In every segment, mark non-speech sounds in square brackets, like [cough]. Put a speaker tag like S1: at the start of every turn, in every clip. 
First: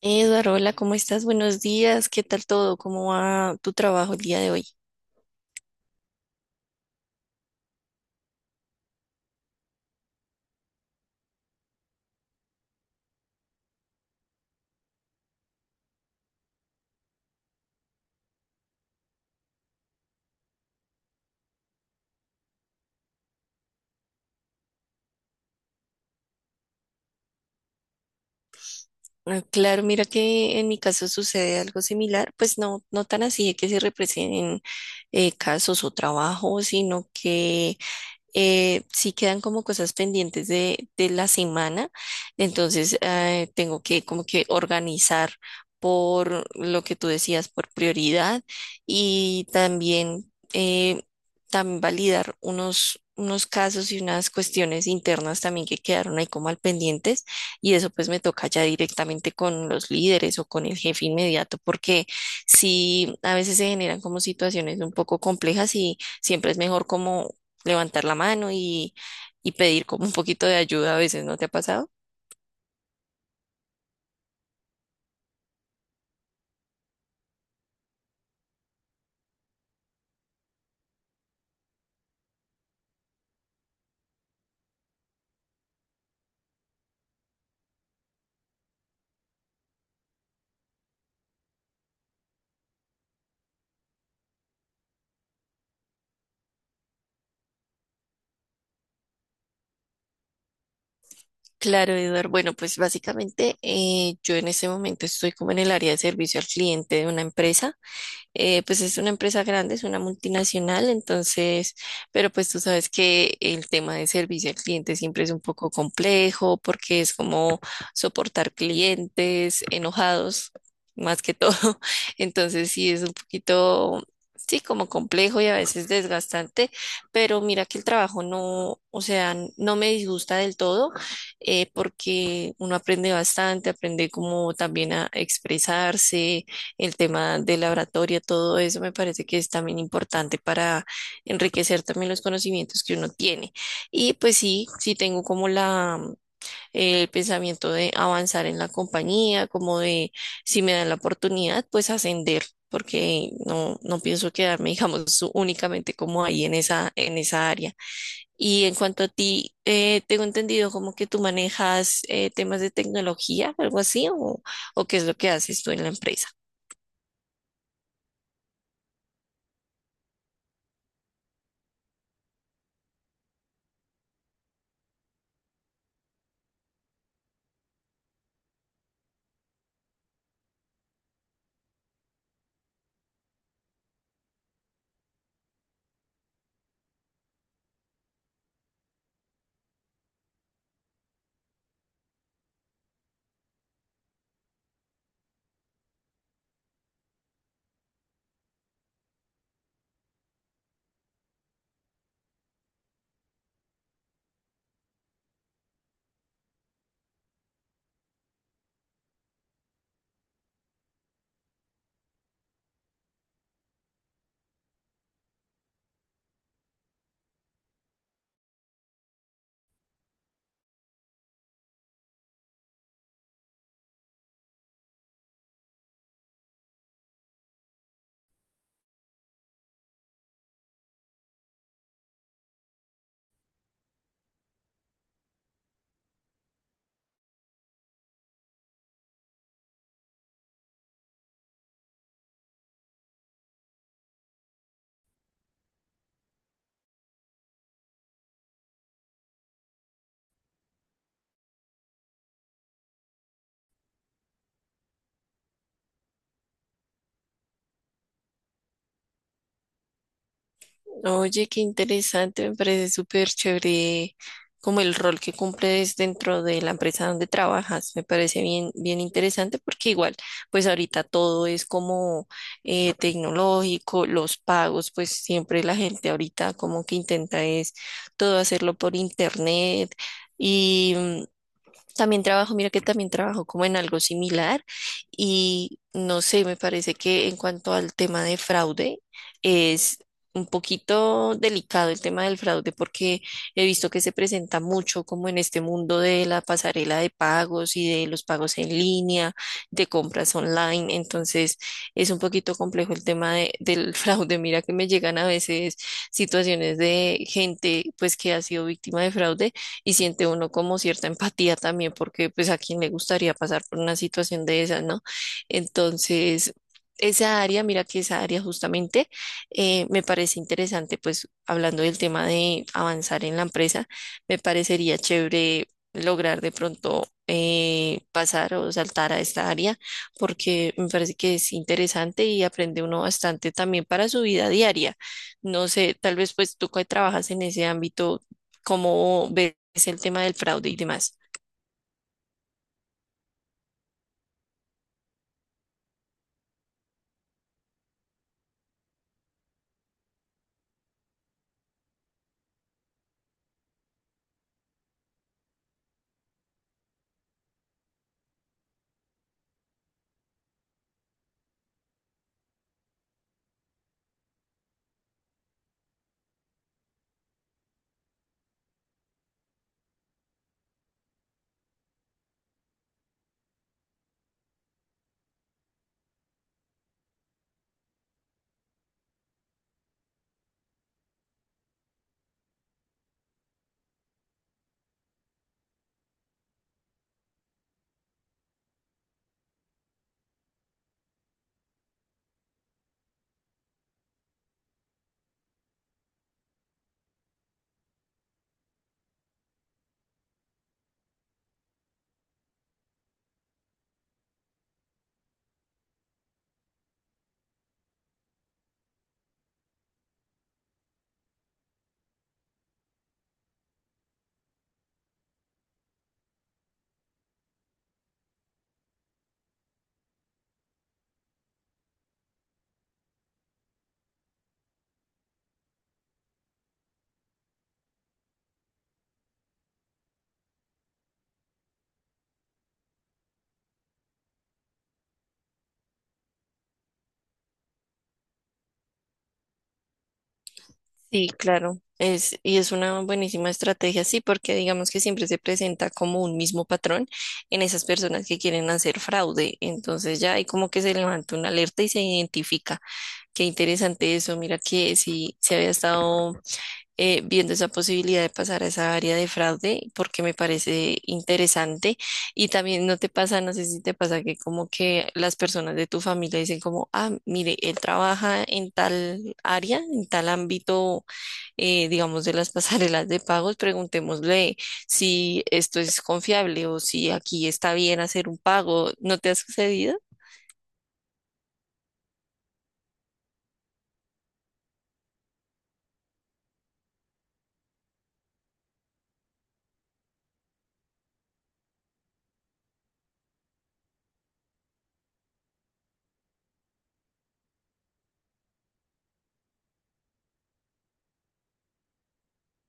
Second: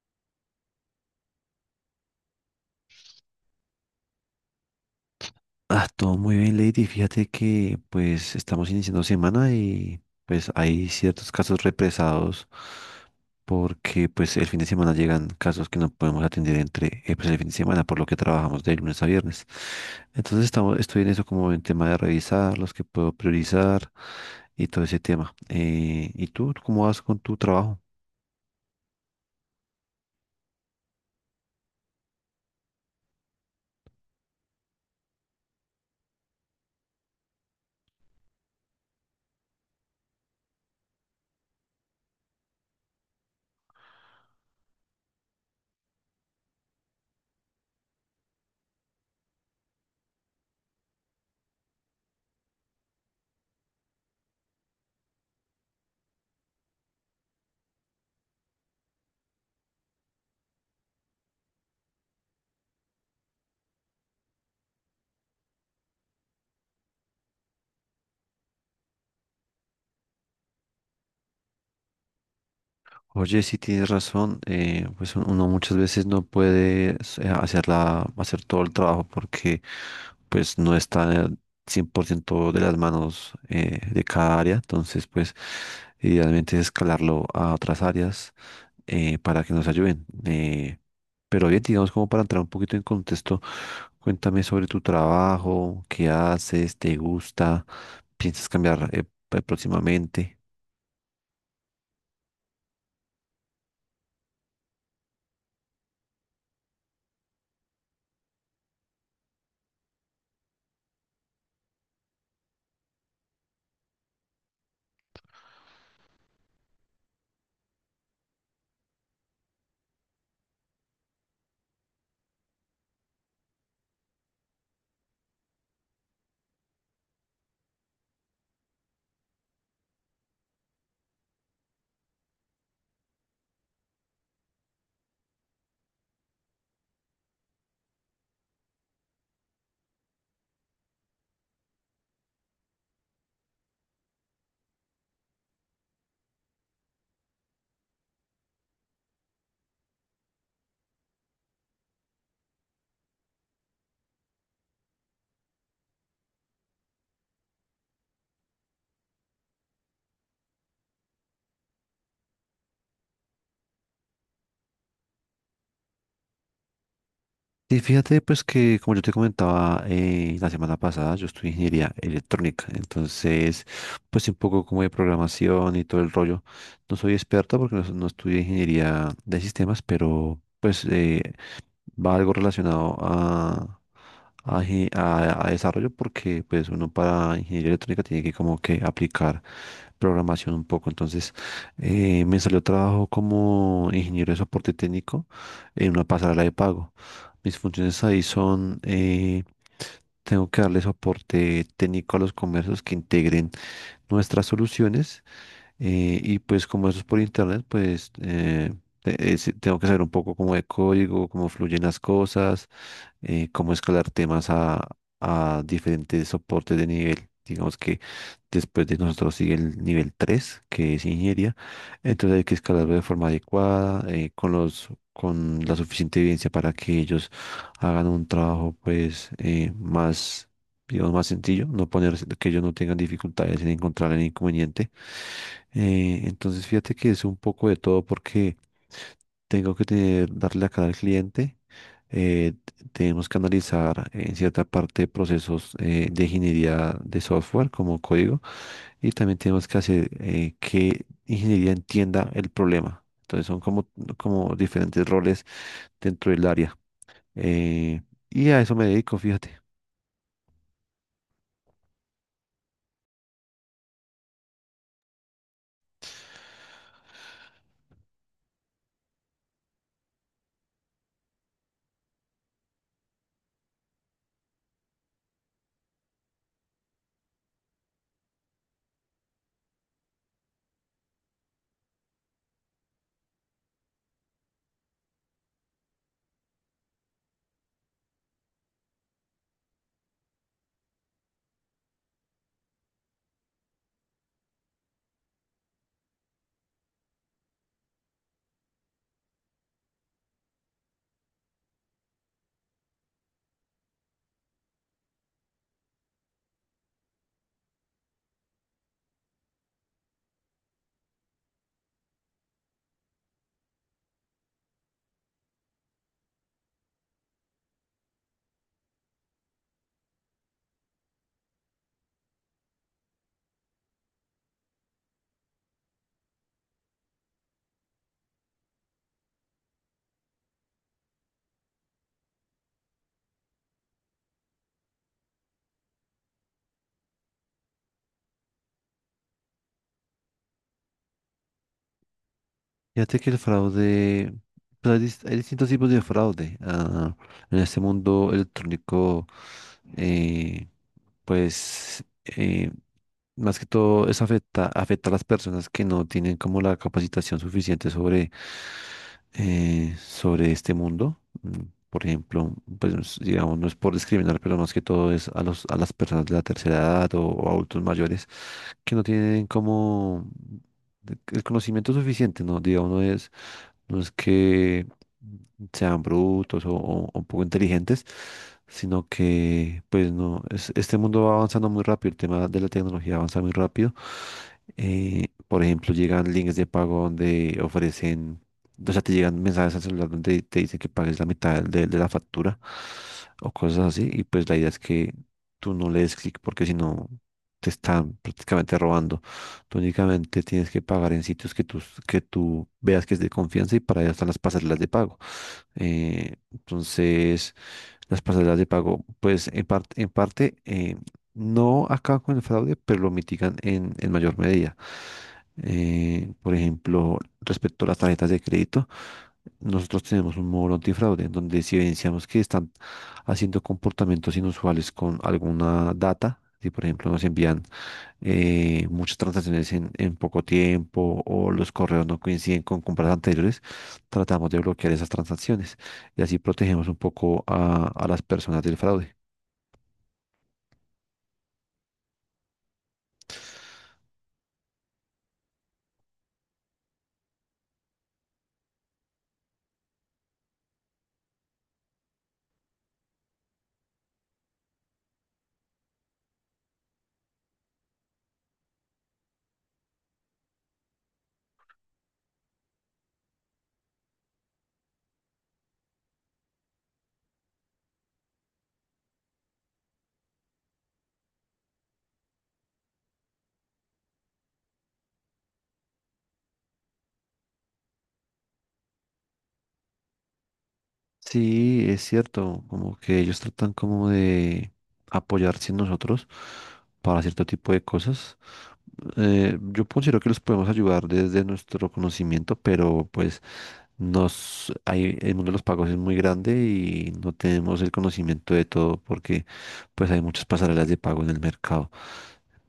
S1: Eduardo, hola, ¿cómo estás? Buenos días, ¿qué tal todo? ¿Cómo va tu trabajo el día de hoy?
S2: Ah, todo muy bien, Lady. Fíjate que pues estamos iniciando semana y pues hay ciertos casos represados porque pues el fin de semana llegan casos que no podemos atender entre pues, el fin de semana por lo que trabajamos de lunes a viernes. Estoy en eso como en tema de revisar los que puedo priorizar y todo ese tema. ¿Y tú cómo vas con tu trabajo?
S1: Ah, claro, mira que en mi caso sucede algo similar, pues no, no tan así de que se representen casos o trabajos, sino que sí quedan como cosas pendientes de la semana, entonces tengo que como que organizar por lo que tú decías, por prioridad y también, también validar unos casos y unas cuestiones internas también que quedaron ahí como al pendientes, y eso pues me toca ya directamente con los líderes o con el jefe inmediato, porque si a veces se generan como situaciones un poco complejas y siempre es mejor como levantar la mano y pedir como un poquito de ayuda a veces. ¿No te ha pasado?
S2: Oye, sí tienes razón, pues uno muchas veces no puede hacer hacer todo el trabajo porque pues no está 100% de las manos de cada área, entonces pues idealmente es escalarlo a otras áreas, para que nos ayuden. Pero bien, digamos como para entrar un poquito en contexto, cuéntame sobre tu trabajo, qué haces, te gusta, piensas cambiar próximamente.
S1: Claro, Eduardo. Bueno, pues básicamente yo en este momento estoy como en el área de servicio al cliente de una empresa. Pues es una empresa grande, es una multinacional, entonces, pero pues tú sabes que el tema de servicio al cliente siempre es un poco complejo porque es como soportar clientes enojados más que todo. [laughs] Entonces sí es un poquito, sí, como complejo y a veces desgastante, pero mira que el trabajo no, o sea, no me disgusta del todo, porque uno aprende bastante, aprende como también a expresarse, el tema de la oratoria, todo eso me parece que es también importante para enriquecer también los conocimientos que uno tiene. Y pues sí, sí tengo como la, el pensamiento de avanzar en la compañía, como de si me dan la oportunidad, pues ascender, porque no, no pienso quedarme, [laughs] digamos, únicamente como ahí en esa área. Y en cuanto a ti, tengo entendido como que tú manejas temas de tecnología, algo así, o qué es lo que haces tú en la empresa.
S2: Y fíjate, pues que como yo te comentaba la semana pasada, yo estudio ingeniería electrónica, entonces pues sí, un poco como de programación y todo el rollo. No soy experto porque no estudié ingeniería de sistemas, pero pues va algo relacionado a desarrollo porque pues uno para ingeniería electrónica tiene que como que aplicar programación un poco. Entonces me salió trabajo como ingeniero de soporte técnico en una pasarela de pago. Mis funciones ahí son, tengo que darle soporte técnico a los comercios que integren nuestras soluciones. Y pues como eso es por internet, pues, sí, tengo que saber un poco como de código, cómo fluyen las cosas, cómo escalar temas a diferentes soportes de nivel. Digamos que después de nosotros sigue el nivel 3 que es ingeniería. Entonces hay que escalarlo de forma adecuada, con la suficiente evidencia para que ellos hagan un trabajo más, digamos, más sencillo, no poner que ellos no tengan dificultades en encontrar el inconveniente. Entonces, fíjate que es un poco de todo porque tengo que darle a cada cliente. Tenemos que analizar en cierta parte procesos de ingeniería de software como código y también tenemos que hacer que ingeniería entienda el problema. Entonces son como, como diferentes roles dentro del área. Eh, y a eso me dedico, fíjate.
S1: Oye, qué interesante, me parece súper chévere como el rol que cumples dentro de la empresa donde trabajas. Me parece bien, bien interesante, porque igual, pues ahorita todo es como tecnológico, los pagos, pues siempre la gente ahorita como que intenta es todo hacerlo por internet. Y mm, también trabajo, mira que también trabajo como en algo similar y no sé, me parece que en cuanto al tema de fraude es un poquito delicado el tema del fraude, porque he visto que se presenta mucho como en este mundo de la pasarela de pagos y de los pagos en línea, de compras online, entonces es un poquito complejo el tema del [laughs] fraude. Mira que me llegan a veces situaciones de gente pues que ha sido víctima de fraude y siente uno como cierta empatía también, porque pues a quién le gustaría pasar por una situación de esa, ¿no? Entonces, esa área, mira que esa área justamente me parece interesante, pues hablando del tema de avanzar en la empresa, me parecería chévere lograr de pronto pasar o saltar a esta área, porque me parece que es interesante y aprende uno bastante también para su vida diaria. No sé, tal vez pues tú que trabajas en ese ámbito cómo ves el tema del fraude y demás.
S2: Fíjate que el fraude, hay distintos tipos de fraude. En este mundo electrónico, eh, pues eh, más que todo eso afecta a las personas que no tienen como la capacitación suficiente sobre, sobre este mundo. Mm, por ejemplo, pues digamos, no es por discriminar, pero más que todo es a a las personas de la tercera edad o adultos mayores que no tienen como el conocimiento suficiente, ¿no? Digamos, no es que sean brutos o poco inteligentes, sino que, pues no, este mundo va avanzando muy rápido, el tema de la tecnología avanza muy rápido. Por ejemplo, llegan links de pago donde ofrecen, o sea, te llegan mensajes al celular donde te dicen que pagues la mitad de la factura o cosas así, y pues la idea es que tú no le des clic porque si no, te están prácticamente robando. Tú únicamente tienes que pagar en sitios que tú veas que es de confianza y para allá están las pasarelas de pago. Entonces, las pasarelas de pago, pues en parte, no acaban con el fraude, pero lo mitigan en mayor medida. Por ejemplo, respecto a las tarjetas de crédito, nosotros tenemos un módulo antifraude en donde si evidenciamos que están haciendo comportamientos inusuales con alguna data, si por ejemplo nos envían muchas transacciones en poco tiempo o los correos no coinciden con compras anteriores, tratamos de bloquear esas transacciones y así protegemos un poco a las personas del fraude.
S1: Sí, claro, es, y es una buenísima estrategia, sí, porque digamos que siempre se presenta como un mismo patrón en esas personas que quieren hacer fraude. Entonces ya hay como que se levanta una alerta y se identifica. Qué interesante eso, mira que si se había estado viendo esa posibilidad de pasar a esa área de fraude porque me parece interesante, y también no te pasa, no sé si te pasa que como que las personas de tu familia dicen como, ah, mire, él trabaja en tal área, en tal ámbito, digamos, de las [laughs] pasarelas de pagos, preguntémosle si esto es confiable o si aquí está bien hacer un pago. ¿No te ha sucedido?
S2: Sí, es cierto, como que ellos tratan como de apoyarse en nosotros para cierto tipo de cosas. Yo considero que los podemos ayudar desde nuestro conocimiento, pero pues el mundo de los pagos es muy grande y no tenemos el conocimiento de todo porque pues hay muchas pasarelas de pago en el mercado.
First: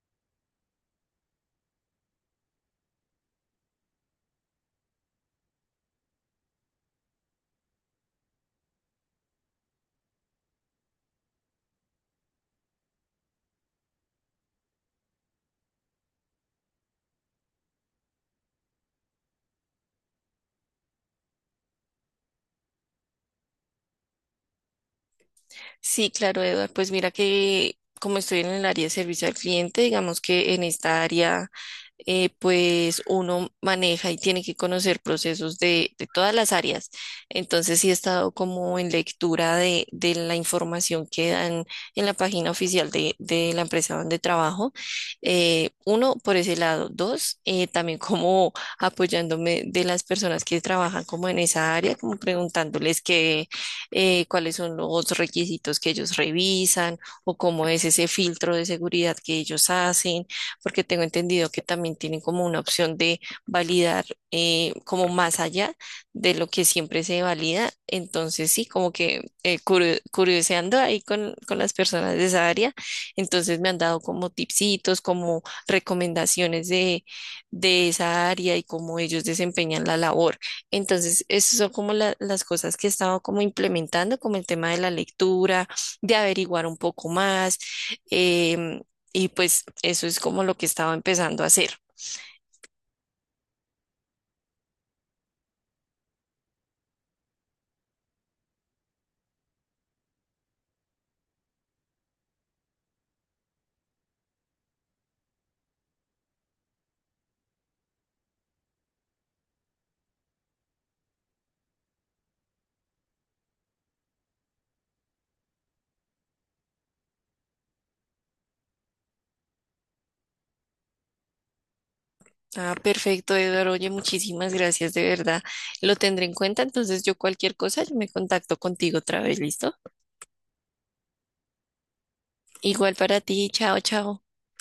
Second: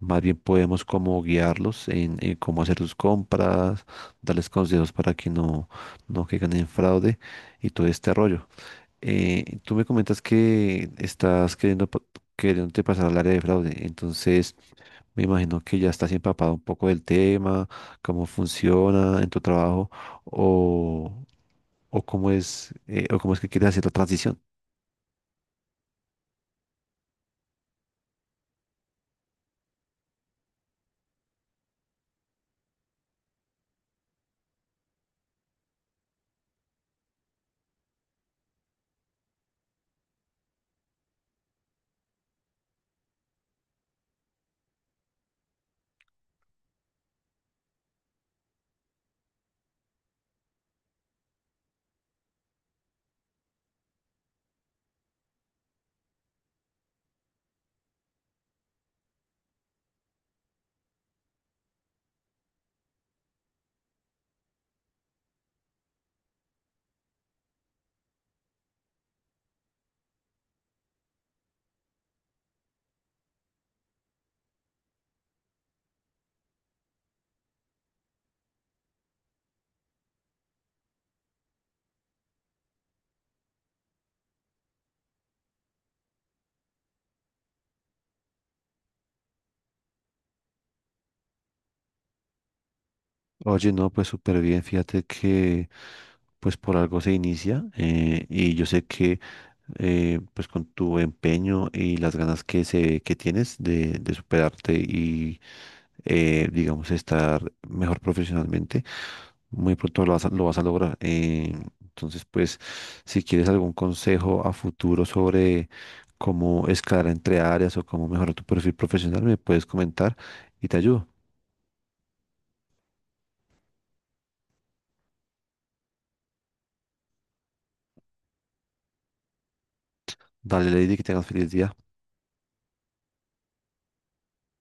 S2: Más bien podemos como guiarlos en cómo hacer sus compras, darles consejos para que no caigan en fraude y todo este rollo. Tú me comentas que estás queriéndote pasar al área de fraude, entonces me imagino que ya estás empapado un poco del tema, cómo funciona en tu trabajo o cómo es que quieren hacer la transición.
S1: Sí, claro, Eduard. Pues mira que como estoy en el área de servicio al cliente, digamos que en esta área, pues uno maneja y tiene que conocer procesos de todas las áreas. Entonces sí he estado como en lectura de la información que dan en la página oficial de la empresa donde trabajo. Uno, por ese lado. Dos, también como apoyándome de las personas que trabajan como en esa área, como preguntándoles qué cuáles son los requisitos que ellos revisan o cómo es ese filtro de seguridad que ellos hacen, porque tengo entendido que también tienen como una opción de validar como más allá de lo que siempre se valida. Entonces, sí, como que curioseando ahí con las personas de esa área, entonces me han dado como tipsitos, como recomendaciones de esa área y cómo ellos desempeñan la labor. Entonces, esas son como las cosas que he estado como implementando, como el tema de la lectura, de averiguar un poco más. em, y pues eso es como lo que he estado empezando a hacer.
S2: Oye, no, pues súper bien, fíjate que pues por algo se inicia, y yo sé que pues con tu empeño y las ganas que tienes de superarte y, digamos, estar mejor profesionalmente, muy pronto lo vas a lograr. Entonces, pues si quieres algún consejo a futuro sobre cómo escalar entre áreas o cómo mejorar tu perfil profesional, me puedes comentar y te ayudo.
S1: Ah, perfecto, Eduardo. Oye, muchísimas gracias, de verdad. Lo tendré en cuenta. Entonces, yo cualquier cosa, yo me contacto contigo otra vez, ¿listo?
S2: Dale, Lady, que tengas feliz día.
S1: Igual para ti. Chao, chao.